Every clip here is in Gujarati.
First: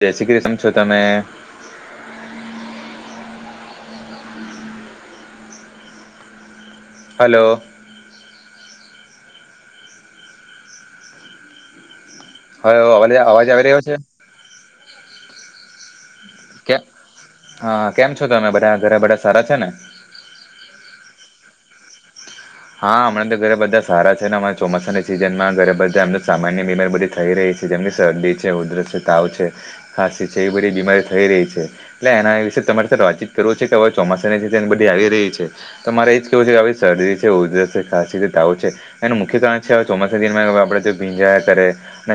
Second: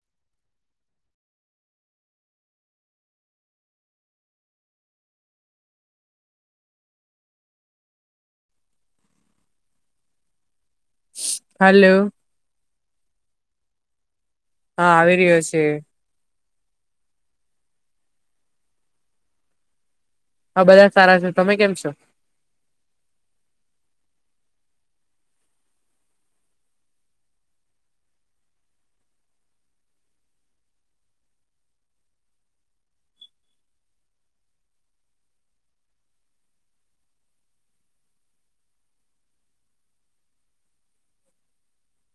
જાય શ્રી કૃષ્ણ કેમ છો તમે? હલો. હલો. હા અ એવો અવાજ આવી રહ્યો છે. હા આવી રહ્યો છે. કે હા કેમ છો તમે બધા ઘરે બધા સારા છે ને? હા બધા સારા છે. તમે કેમ છો? હા હમણાં તો ઘરે બધા સારા છે ને અમારા ચોમાસાની સિઝનમાં ઘરે બધા આમ તો સામાન્ય બીમારી બધી થઈ રહી છે. સીઝન ની શરદી છે, ઉધરસ છે, તાવ છે, ખાંસી છે એ બધી બીમારી થઈ રહી છે એટલે એના તમારી સાથે વાતચીત કરવી છે કે હવે ચોમાસાની જે એની બધી આવી રહી છે તમારે એજ કેવું છે કે શરદી છે ઉધરસ ને ખાસી ને તાવ છે એનું મુખ્ય કારણ છે આ ચોમાસા ની અંડર આપડે ભીંજાયા કરે.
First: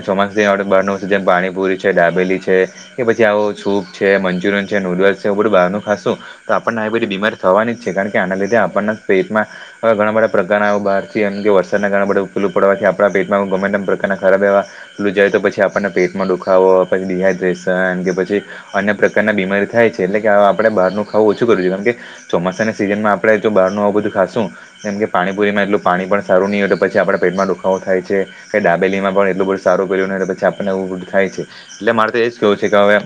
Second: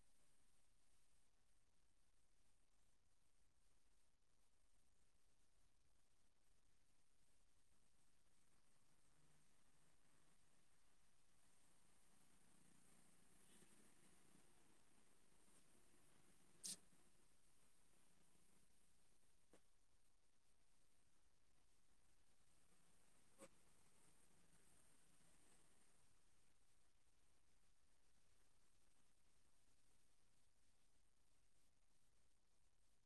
ચોમાસ બહાર જેમ પાણીપુરી છે, દાબેલી છે કે પછી આવો સૂપ છે, મંચુરિયન છે, નુડલ્સ બધું બારનું ખાસું તો આપણને આવી બધી બીમાર થવાની જ છે કારણ કે આના લીધે આપણ ને પેટમાં હવે ઘણા બધા પ્રકારના આવું બહાર છે એમ કે વરસાદ ના કારણે બધું ફૂલું પડવાથી આપણા પેટમાં ગમે તેમ પ્રકારના ખરાબ એવા પેલું જાય તો પછી આપણને પેટમાં દુખાવો પછી ડીહાઈડ્રેશન કે પછી અન્ય પ્રકારના બીમારી થાય. થાય છે એટલે કે આપણેે બારનું ખાવું ઓછું કરવું કેમ કે ચોમાસાના સિઝન માં આપણેે જો બહારનું આવુ બધું ખાશુ કેમ કે પાણીપુરીમાં એટલું પાણી પણ સારું ની હોય તો પછી આપણા પેટમાં દુખાવો થાય છે કે દાબેલીમાં પણ એટલ બધું સારું ને પછી આપણને એવું બધું થાય છે એટલે મારે તો એજ કેવું છે કે હવે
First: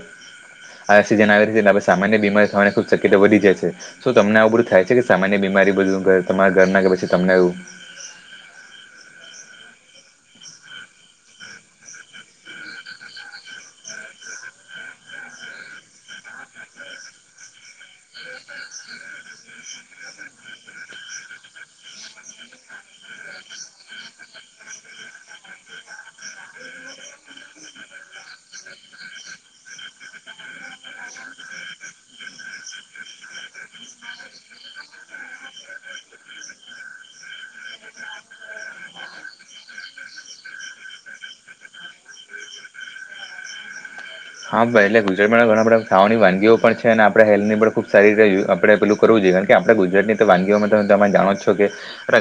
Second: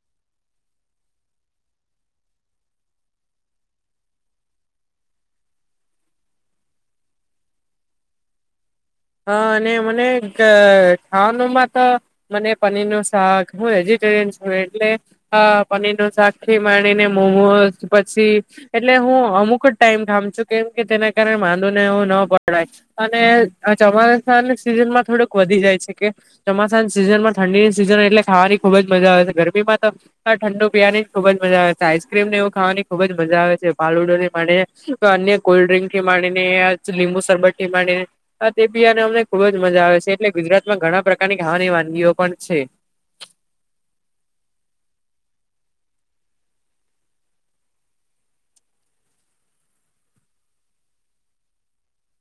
આ સિજન આવી છે કે સામાન્ય બીમારી થવાની ખુબ શક્યતા વધી જાય છે શું તમને આવું બધું થાય છે કે સામાન્ય બી બીમારી બધું તમારા ઘર ના કે પછી તમને એવું હા અને મને કે ખાવાનુંમાં તો મને પનીર નું શાક હોય જે એટલે પનીર નું શાક થી માડીને મોમોશ પછી એટલે હું અમુક જ ટાઈમ ખામ છું કેમ કે તેના કારણે માંદુ ને એવુ ન પડાય અને આ ચોમાસાની સીઝન માં થોડુંક વધી જાય છે કે ચોમાસાની સિઝન માં ઠંડી ની સિઝન એટલે ખાવાની ખુબ જ મજા આવે છે ગરમીમાં તો ઠંડુ પીવાની જ ખુબ જ મજા આવે છે. આઈસક્રીમને એવું ખાવાની ખુબ જ મજા આવે છે. ફાલુદા થી માંડી ને અન્ય કોલ્ડ્રિંકથી માંડી ને લીંબુ સરબત થી માંડીને હા તે બી અને અમને ખુબ જ મજા આવે છે એટલે ગુજરાતમાં ઘણા પ્રકારની ખાવાની વાનગીઓ પણ છે. [inaudible] હા ભાઈ એટલે ગુજરાતમાં ઘણા બધા ખાવાની વાનગીઓ પણ છે અને આપણે હેલ્થની પણ ખૂબ સારી રીતે આપડે પેલું કરવું જોઈએ. કારણ કે આપડે ગુજરાતની તો વાનગીઓમાં તમે જાણો જ છો કે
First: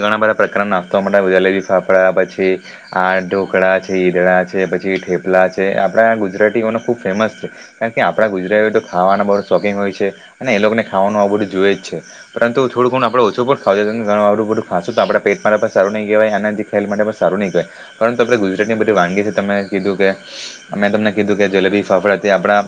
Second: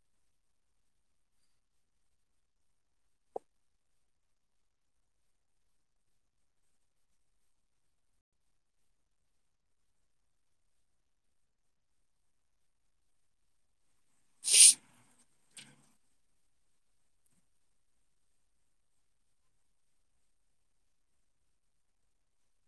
ઘણા બધા પ્રકારના નાસ્તો મલે. જલેબી, ફાફડા અ પછી આ ઢોકળા છે, ઈદડા છે પછી ઠેપલા છે આપડા ગુજરાતીઓનો ખૂબ ફેમસ છે. કારણ કે આપણાં ગુજરાતીઓ તો ખાવાના બહુ શોખીન હોય છે અને એ લોકોને ખાવાનું આવુ બધું જોએ જ છે. પરંત થોડું ઘણું આપણે ઓછું પણ ખાવુ જોઈએ. કારણ કે [unintelligible] આ બધું ખાશું તો આપણે પેટમાં પણ સારું નહી રેવાય. એનર્જી માટે સારું નઈ કેવાય. પરંતુ આપણે ગુજરાતની બધી વાનગી છે. તમે કીધું કે અમે તમને કીધું કે જલેબી ફાફડા તે આપણા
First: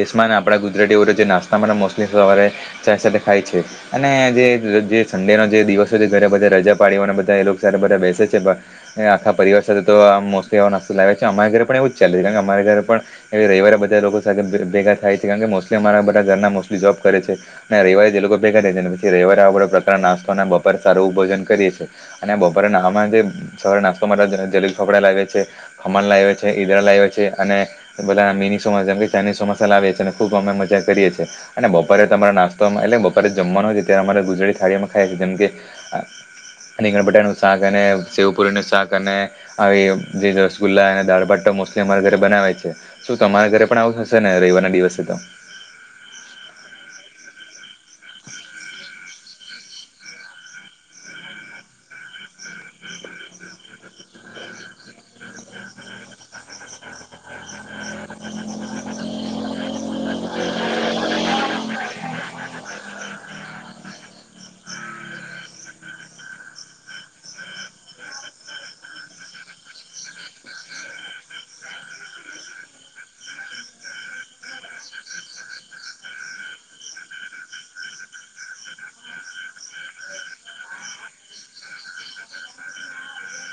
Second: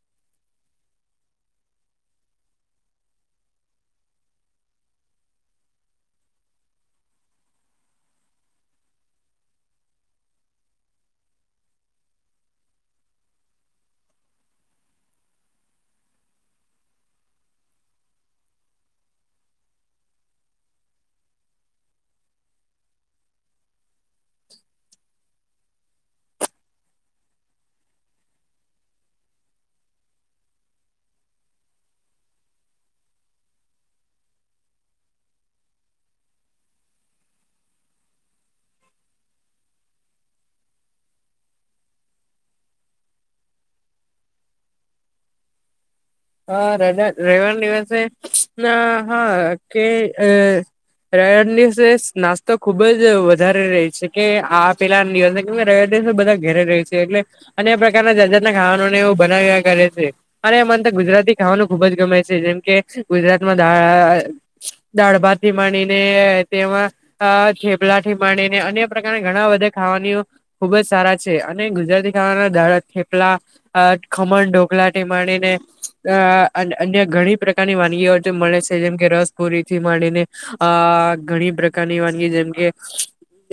દેશમાં ને આપડા ગુજરાતીઓ જે નાસ્તામાં મોસ્ટલી સવારે ચાય સાથે ખાય છે અને જે જે જે સંડેનો જે દિવસ હોય છે ત્યારે બધા રજા પાડીઓને બધા એ લોક સાથે બધા બેસે છે પણ આખા પરિવાર સાથે તો આ મોસ્ટલી એ નાસ્તો લાવે છે. અમારા ઘરે પણ એવું જ ચાલે. અમારે ઘરે પણ એવે રવિવારે બધા લોકો સાથે ભેગ-ભેગા થાય છે. કારણ કે મોસ્ટલી અમારા બધા ઘરના મોસ્ટલી જોબ કરે છે અને રવિવારે જ એ લોકો ભેગા થાય છે ને પછી રવિવારે આ બધા પ્રકાર નાસ્તો અને બપોરે સારું ભોજન કરીએે છીએ અને આ બપોરે નાવામાં બી સવારે નાસ્તો માટે જલે-જલેબી ફાફડા લાવે છે, ખમણ લાવે છે, ઈદડા લાવે છે અને બધા મીની સોમોસા જેમ કે ચાઇનીઝ સોમોસા લાવીએ છે ને ખૂબ અમે મજા કરીએ છીએ અને બપોરે તમારો નાસ્તો એટલે બપારે જમવાનો જ હોય. ત્યાં અમારે ગુજરાતી થાળી મે ખાઈ જેમ કે રીંગણ બટાનું શાક અને સેવપુરીનું શાક અને આવી જે રસગુલ્લા અને દાળ-ભાત તો મોસ્ટલી અમારા ઘરે બનાવે છે. શું તમારા ઘરે પણ આવું થશે ને? રવિવારના દિવસે તો. હા, રજા રવિવારના દિવસે ના હા કે અ રઈઆન દિવસે નાસ્તો ખુબ જ વધારે રહી છે કે આ પેલાન દિવસે ખબર બધા ઘરે રેય છે એટલે અને પ્રકારના જાત જાતના ખાવાને એવું બનાવ્યા કરે છે અને મ ગુજરાતી ખાવાનું ખુબ જ ગમે છે જેમ કે ગુજરાતમાં દાઅઅ- દાળભાતથી માંડી ને તેમાં અ થેપલાથી માંડીને અન્ય પ્રકારના ઘણા બધા ખાવાનીઓ ખુબ જ સારા છે અને ગુજરાતી ખાવાના દાડા થેપલા, અ ખમણ ઢોકલાથી માંડીને અ અન-અન્ય ઘણી પ્રકારની વાનગીઓ તે મલે સે. જેમ કે રસ-પુરીથી માંડીને આ ઘણી પ્રકારની વાનગી જેમ કે,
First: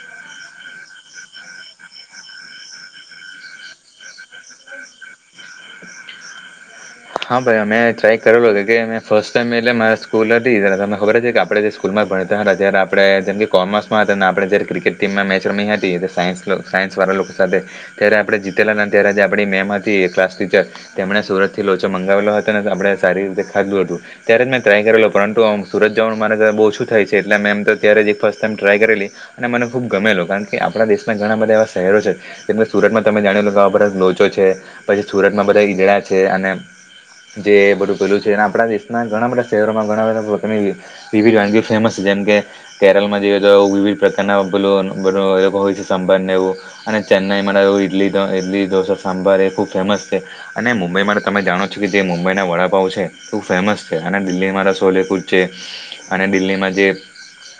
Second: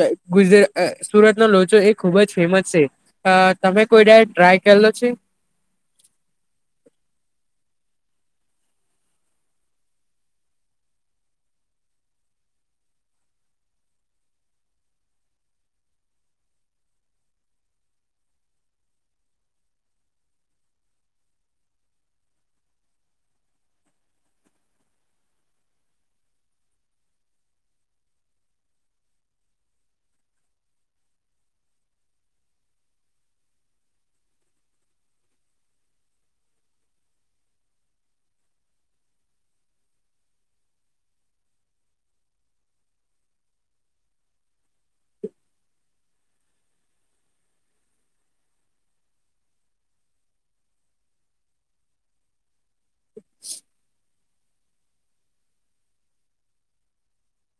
આય ગુજ આય સુરતનો લોચો એ ખુબ જ ફેમસ છે. અ તમે કોઈ દાડ ટ્રાય કર લ છે. [inaudible] હા, ભાઈ અમે ટ્રાય કરેલો છે કે મે ફર્સ્ટ ટાઈમે એટલે મારે સ્કૂલી હતી ત્યારે તમે ખબર જ હોય આપણે જે સ્કૂલમાં પણ ત હ રજા. જયાર આપડે જેમ કે કોમર્સમાં હતા અને આપણે જયારે ક્રિકેટ ટીમમાં મેચ રમી હતી તે સાયન્સ કલ સાયન્સવાળ લોકો સાથે ત્યારે આપણે જીતેલા ન ત્યારે આપણી મેમ હતી ક્લાસ ટીચર તેમણે સુરતથી લોચો મંગાવેલો હતો ને આપણે સારી રીતે ખાધું હતું. ત્યારે જ મેં ટ્રાય કરેલો. પરંતુ સુરત જવાનું મારા ઘરે બો ઓછું થાય છે. એટલે મે એમ તો ત્યારે એક ફર્સ્ટ ટાઈમ ટ્રાય કરેલી અને મને ખૂબ ગમેલો. કારણ કે આપણા દેશના ઘણા બધા એવા શહે રહેલો છે. જેમ કે સુરતમાં તમે જાણી લો કે આ બધા લોચો છે પછી સુરતમાં બધા ઈદડા છે અને [inaudible] જે બધું પહેલું છે અને આપણા દેશના ઘણા બધા શહેરોમાં ઘણા બધા પોતાની વિવિધ વાનગીઓ ફેમસ છે. જેમ કે કે કેરલમાં જઈએ તો વિવિધ પ્રકારના પેલો બધો અલગ હોય સંભર ને એવું અને ચન ઈમાં ને એવું ઈડલી ઢો-ઈડલી ઢોસા સાંભાર એ ખુબ ફેમસ છે અને મુંબઈમાં તો તમે જાણો તે મુંબઈના વડાપાંવ છે, એવું ફેમસ છે. અને દિલ્હીમાં તો સોલે કુલ્ચે અને દિલ્હીમાં જે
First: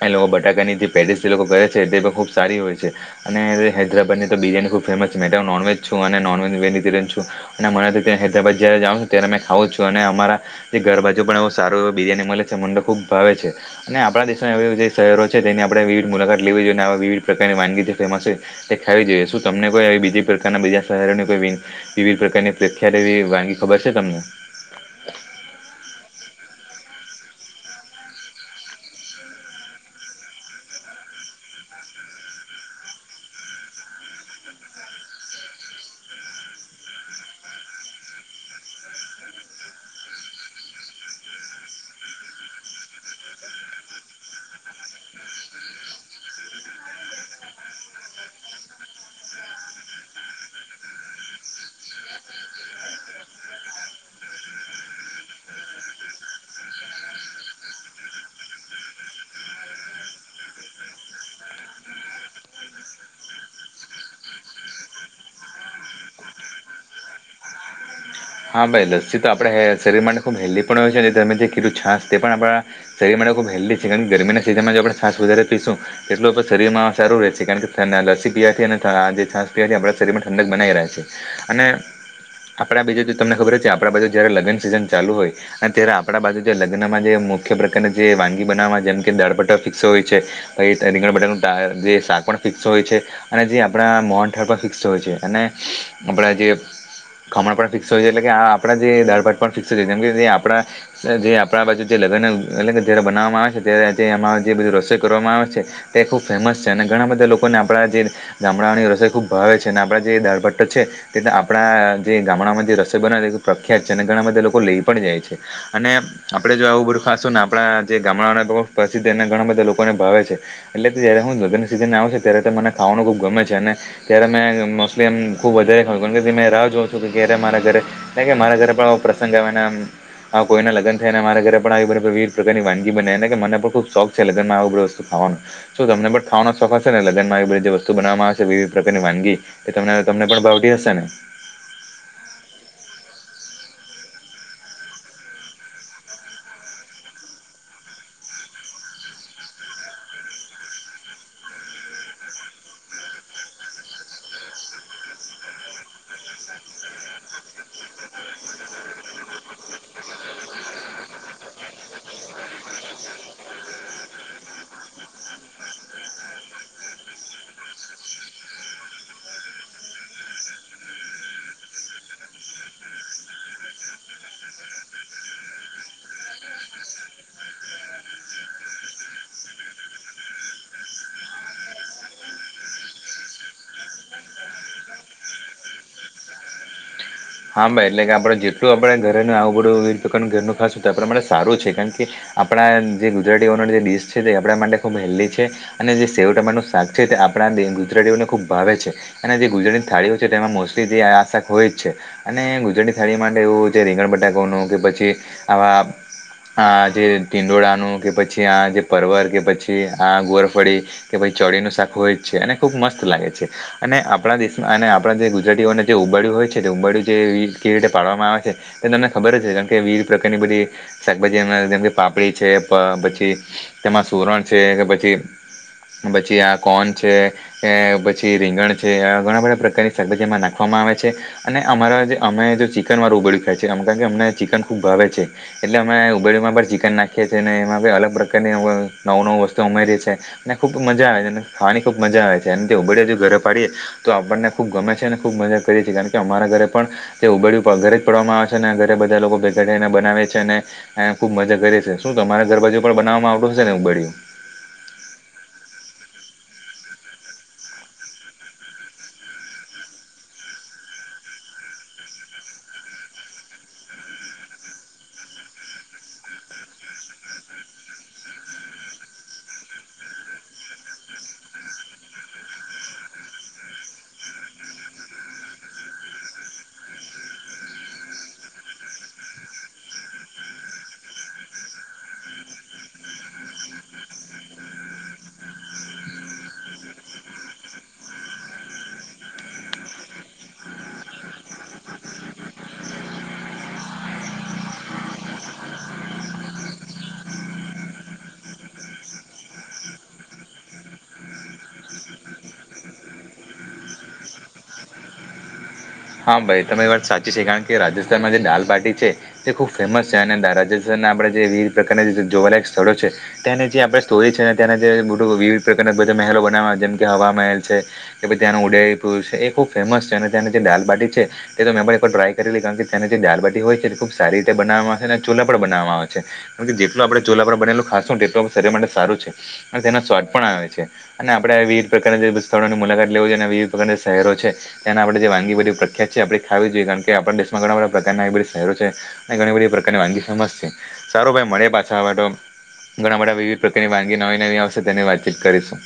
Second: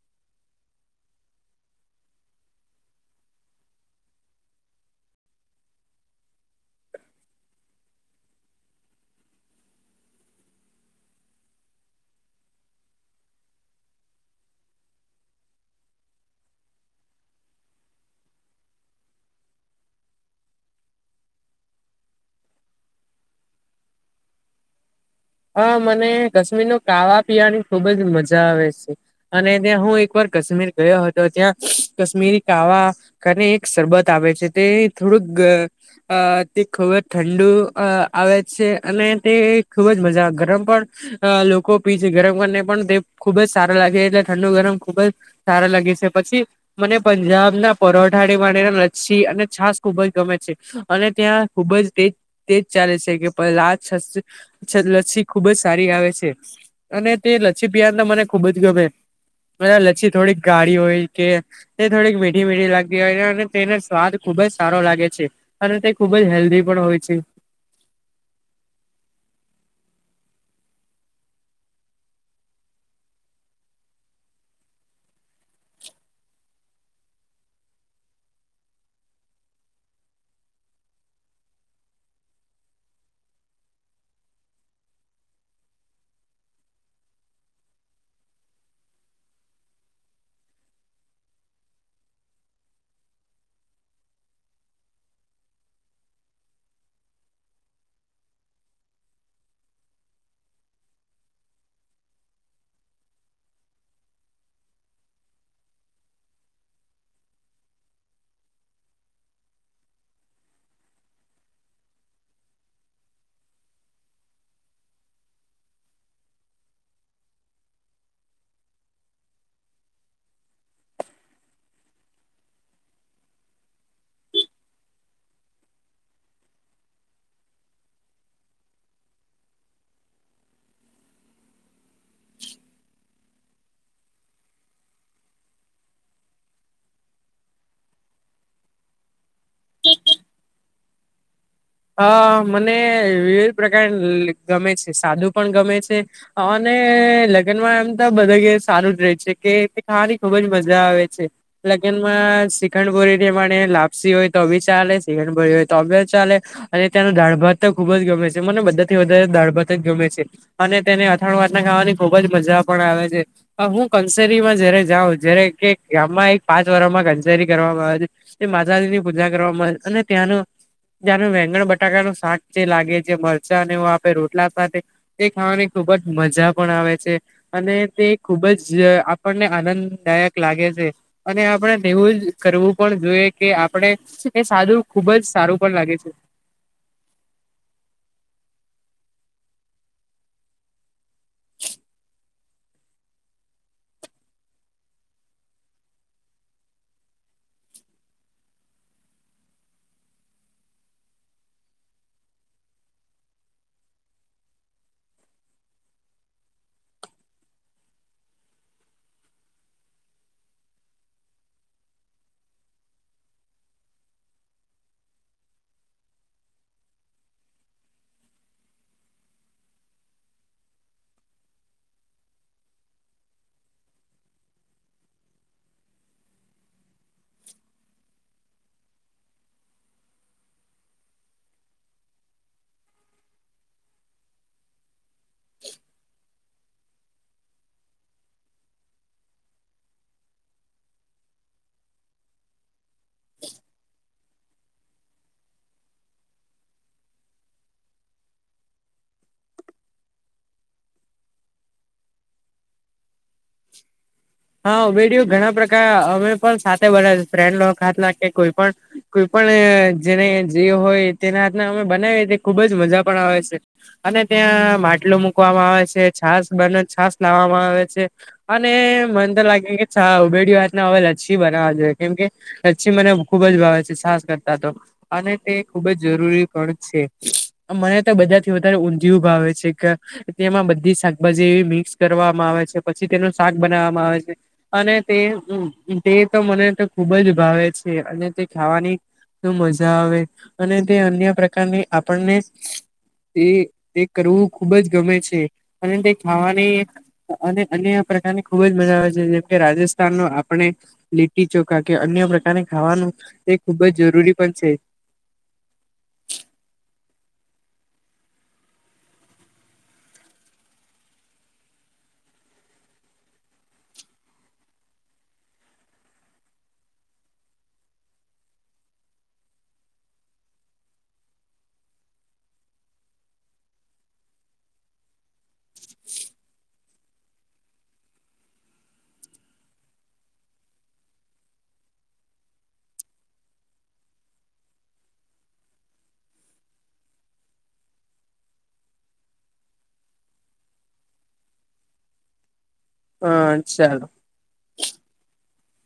એ લોકો બટાકાની જે પહલેસથી એ લોકો કરે છે તે તો ખૂબ સારી હોય છે અને હૈદરાબાદની તો બિરયાની ખૂ બ ફેમસ છે. મે તો નોનવેજ છું અને નોન વેનીટેરિયન છું અને મારાથી ત્યાં હૈદરાબા જ્યારે જાવ ન અત્યારે મે ખાવં છું અને અમારા જે ઘરબાજુ પણ એવ સારું એવ બિરિયાની મલે છે મન તો ખુબ ભાવે છે અને આપણા દેશના એવા એવા જે શહેરો છે તેની આપણે વિવધ મુલાકાત લેવી જોઈએ અને વિવિધ પ્રકારની વાનગી જે ફેમસ છે તે ખાવી જોઈ શું તમને કોઈ આવી બીજી પ્રકારના, બીજા શહેરોની કોઈ એવી વિવિધ પ્રકારની પ્રખ્યાત એવી વાગી ખબર છે તમને? હા, મને કશ્મીરનો કાવા પીવાની ખુબ જ મજા આવે છે અને ત્યાં હું એકવાર કશ્મીર ગયો હતો. ત્યાં કાશ્મીરી કાવા કરી એક શરબત આવે છે તે થોડુંક તે ખૂબ જ ઠંડુ આવે છે, અને તે ખૂબ જ મજા ગરમ પણ લોકો પી છે, ગરમ કરીને પણ તે ખુબ જ સારા લાગે છે, એટલે ઠંડુ ગરમ ખૂબ સારા લાગી છે, પછી મને પંજાબ ના પરોઠા વાડી લચ્છી, અને છાસ ખૂબ ખુજ ગમે છે, અને ત્યાં ખુબ જ તેજ તેજ ચાલે છે કે પ લચ્છી ખુબ જ સારી આવે છે, અને તે લચ્છી પીવા તો મને ખુબ જ ગમે બ લચ્છી થોડીક ગાળી હોય કે તે થોડીક મીઠી, મીઠી લાગતી હોય અને તેના સ્વાદ ખુબ જ સારો લાગે છે, અને તે ખુબ જ હેલ્ધી પણ હોય છે. હમ હા ભાઈ લસ્સી તો આપણાે શરીર માટે ખૂબ હેલ્ધી પણ હોય છે, અને તમે જે કીધું છાશ તે પણ આપણા શરીર માટે હેલ્ છે, કારણ ગરમના સીઝનમાં આપણે શસ વધ પીશું એટલું શરીરમાં સારું રહે છે કારણ કે થસી પીવાથી છાસ પીવાથી આપણા શરીર માં ઠંડક બનાઈ રહ્યા છે, અને આપડા બીજા તમને ખબર જ છે કે આપણા બાજુ જ્યારે લગ્ન સિઝન ચાલુ હોય, અને ત્યારે આપણા બાજુ જે લગ્નમાં જે મુખ્ય પ્રકારની જે વાનગી બનાવવા જેમ કે દાળપટા ફિક્સ હોય છે, રીંગણ બટાનું જે શાક પણ ફિક્સ હોય છે. અને જે આપણા મન ફિક્સ હોય છે, અને આપડા જે ખમણિક હો એટલે કે આ આપણા જે દભાટ ફિક્સ છે, જેમ કે જે આપણા જે આપણા બાજુ જે લગ્ન એ જ બનાવવામાં આવે છે ત્યારેમાં જે બધ રસોઈ કરવામાં આવે છે, તે ખુબ ફેમસ છે, અને ઘણા બધા લોકોને આપણા ગામડાની રસોઈ ખુબ ભાવે છે, અને આપણા જે દાળ ભટ્ટ છે, તે આપણા જે ગામડામાં ર બના પ્રખ્યાત છે અને ઘણા બધા લોકો લઈ પણ જાય છે, અને આપડે જો આવું બધું ખાસું ને આપણા જે ગામડા પ્રસિદ્ધ એ ઘણા બધા લોકોને ભાવે છે. એટલે જયારે હું જધર સીઝન આવશે ત્યારેને ખાવાનું ખુબ ગમે છે, અને ત્યારે મે મોસ્ટલીમ ખુબ વધારે ખાવ કારણ કે રાહ જોં છું કે્યારે મારા ઘ કે, મારા ઘરે પણ પ્રસંગ આવેનામ હ કોઈ ના લગનાય ને મારા ઘરે પણ આવી વિવિધ પ્રકારની વાનગી બનેને મને પણ ખુબ શોખ છે, લગનમાં બધી વસ્તુ ખ વા શ તમને પણ ખાવાનો શોખ હશે ને લગન માં બધી જે વસ્તુ બનાવામાં આવેશેધ પ્રકારની વાનગી એ ત તમને પણ ભાવટી હશે ને હ મને વિવિધ પ્રકાર ગમે છે સાદુ પણ ગમે છે, અને અને લગ્ન માં એમ તો બધા સારું જ રહે છે કે ખાવાની ખુબજ મજા આવે છે. લગન માં શીખણ પોરીમા લાપસી હોય તોી ચાલે શિખણ પોરી હોય તો ચાલે અને તેનો દાળ ભાત ખુબ જ ગમે છે. મને બધાથી વધારે દાળ ભાત જ ગમે છે, અને તેને અથાણ ખાવાની ખુબ જ મજા પણ આવે છે, હું કંસેરીમાં જયારે જાઉં જય કે ગામમાં એક પાંચ વર્ષમાં કંચેરી કરવામાં આવે છે, તે માતાજીની પૂજા કરવામાં આવે અને ત્યાંનું તનું વેંગણ બટાકા નું શાક, જે લાગે જે મરચાં ને આપે રોટલા સાથે એ ખાવાની ખુબ જ મજા પણ આવે છે, અને તે ખુબ જ આપણને આનંદદાયક લાગે છે. અને આપણે એવું જ કરવું પણ જોઈએ કે આપણે એ સાધું ખુબ જ સારું પણ લાગે છે. હા, ભાઈ એટલે કે આપડે જેટલું આપડે ઘરેનું આવું બધું ઘરનું ખાસું આપ સારું છે કારણ કે આપણા જે ગુજરાતીઓન જે ડડીશ છે, તે આપણા માટે ખૂબ હેલ્ધી છે અને જે સેવ ટાટું શાક છે. તે આપણા ગુજરાતીઓને ખુબ ભાવે છે અને જે ગુજરાતીની થાળીઓ છે, તેમાં મોસ્ટલી જે આશાક હોય જ છે. અને ગુજરડી થાળી માટે, એવું છે રીંગણ બટાકોનું કે પછી આવા આ જે દીંડોળનું કે પછી આ જે પવર કે પછી આ ગોરફળી કે પછી ચડીનું શાખ હોય જ છે, અને ખુબ મસ્ત લાગે છે, અને આપણા દેશમાં અને આપણા જે ગુજરાતીઓને જે ઉબાડ્યું હોય છે, તો ઉંડ્યું જે કેવી રીતે પાડવામાં આવે છે. તે તમને ખબર જ છે. કેમ કે વિવિધ પ્રકારની બધી શાકભાજી જે પાપડી છે, પછી તેમાં સુરણ છે, કે પછી પછી આ કોન છે, પછી રીંગણ છે, ઘણા બધા પ્રકારની શાકભાજીમાં નાખવા આવે છે, ને અમારા જે અમે જો ચિકન માર ઉબળ્યું ખાયએ છેીએ આમ કારણ કે અમને ચિકન ખૂબ ભાવે છે, એટલે અમે ઉબેળમાં ચિકન નાખીએ છીએ ને એમાં અલગ પ્રકારની નવું નવું વસ્તુ ઉમેરીએ છી ને ખુબ મજા આવે છે. પાની ખૂબ મજા આવે છે, અને તે ઉડે જો ઘરે પાડીએ તો આપણને ખુબ ગમે છે, અને ખૂબ મજા કરીએ છીએણ કે અરા ઘરે પણ તે ઉડ ઘરે જ પડવામાં આવે છે, ઘરે બધા લોકો ભેગા થને બનાવે છે. ને ખબ મજા કરે છે. શું તમારે ઘરબાજુ પણ બનાવવામાં આવ હા, ઉમેડયો ઘણા પ્રકાર અમે બધા ફ્રેન્ડાત કે કોઈ પણ કોઈ, પણ જેને જેવ હોય તેના અમે બનાવીએ ખુબ જ મજા પણ આવે છે. અને ત્યાં માટલું મુકવામાં આવે છે, છાત છ, બને છાસ લાવવામાં આવે છે. અને મન તો લાગે કે ચા ઉબેડી વાતને હવે લચ્છી બનાવવા જોઈએ, કેમ કે લચ્છી મને ખુબ ખબ જ વા છે, સાસ કરતા તો અને તે ખૂબ જ જરૂરી પણ છે, મને તો બધા થી વધારે ઊંધિય ઉ ભાવે છે કે એલે એમાં બધી શાકભાજી એવી મિક્સ કરવામા આવે છે, પછી તેનુ શાક બનાવવામાં આવે છે. અને તે તે તો મને તો ખૂબ જ ભાવે છે, અને તે ખાવાની તો મજા, આવે અને તે અન્ય પ્રકારની આપણને તે તે કરવુ ખુબ જ ગમે છે, અને તે ખાવાની અને અને પ્રકારની ખુબ જ મજા આવે છે. જેમ કે રાજસ્થાન ન આપણે લીટી ચોખા કે અન્ય પ્રકારને ખાવાનુ એ ખુબજ જરૂરી પણ છે. [inaudible] હા, ભાઈ તમે એ વાત સાચી છે કારણ કે રાજસ્થાનમાં જે દાલબાટી છે, તે ખુબ ફેમસ છે. અને રાજસ્થાન આપ જે વિવિધ પ્રના જોવાલાયક સ્થળો છે, તેને જે આપ સ્ટોરી છે અનેના બ વિવિધ પ્રકારના મહેલો બનાવા જેમ કે હવા મહેલ છે, કે ત્યાંનો ઉદેયપુર છે, એ ખુબ ફેમસ છે. અને્યાને જે ડ છે, તે તો મેં પણ એકર ટ્રાય કરી લ કારણ કે તની જે દાલબાટી હોય છે, તે ખુબ સારી રીતે બનાવામા ચુલા પણ બનાવામાં આવે છે. એમાથી જેટ ટલું આપડે ચુલા પર બનેલું ખાશુ ન તેટલુ શરીર માટે સારું છે. અને તેનો સ્વાદ પણ આવે છે. અને આપડે પ્રકારની જે બી સ્થળોની મુલાકાત લેવી અને વિવિધ પ્રકારની શહેરો છે. એના આપડે જે વાગી બધી પ્રખ્યાત છે. આપડે ખાવી જોઈએ કારણ કે આપડા દેશમાં ઘણા બધા પ્રકારના એ બધા શહેરો છે. અને ઘણી બધી પ્રકારની વાનગી સ મસ્ત છે. સારુ ભાઈ મળે પાછા, આવે તો ઘણા હ બધા વિવિધ પ્રકારની ચાલો વાનગી, નવી-નવી આવશે તેની વાતચીત કરીશું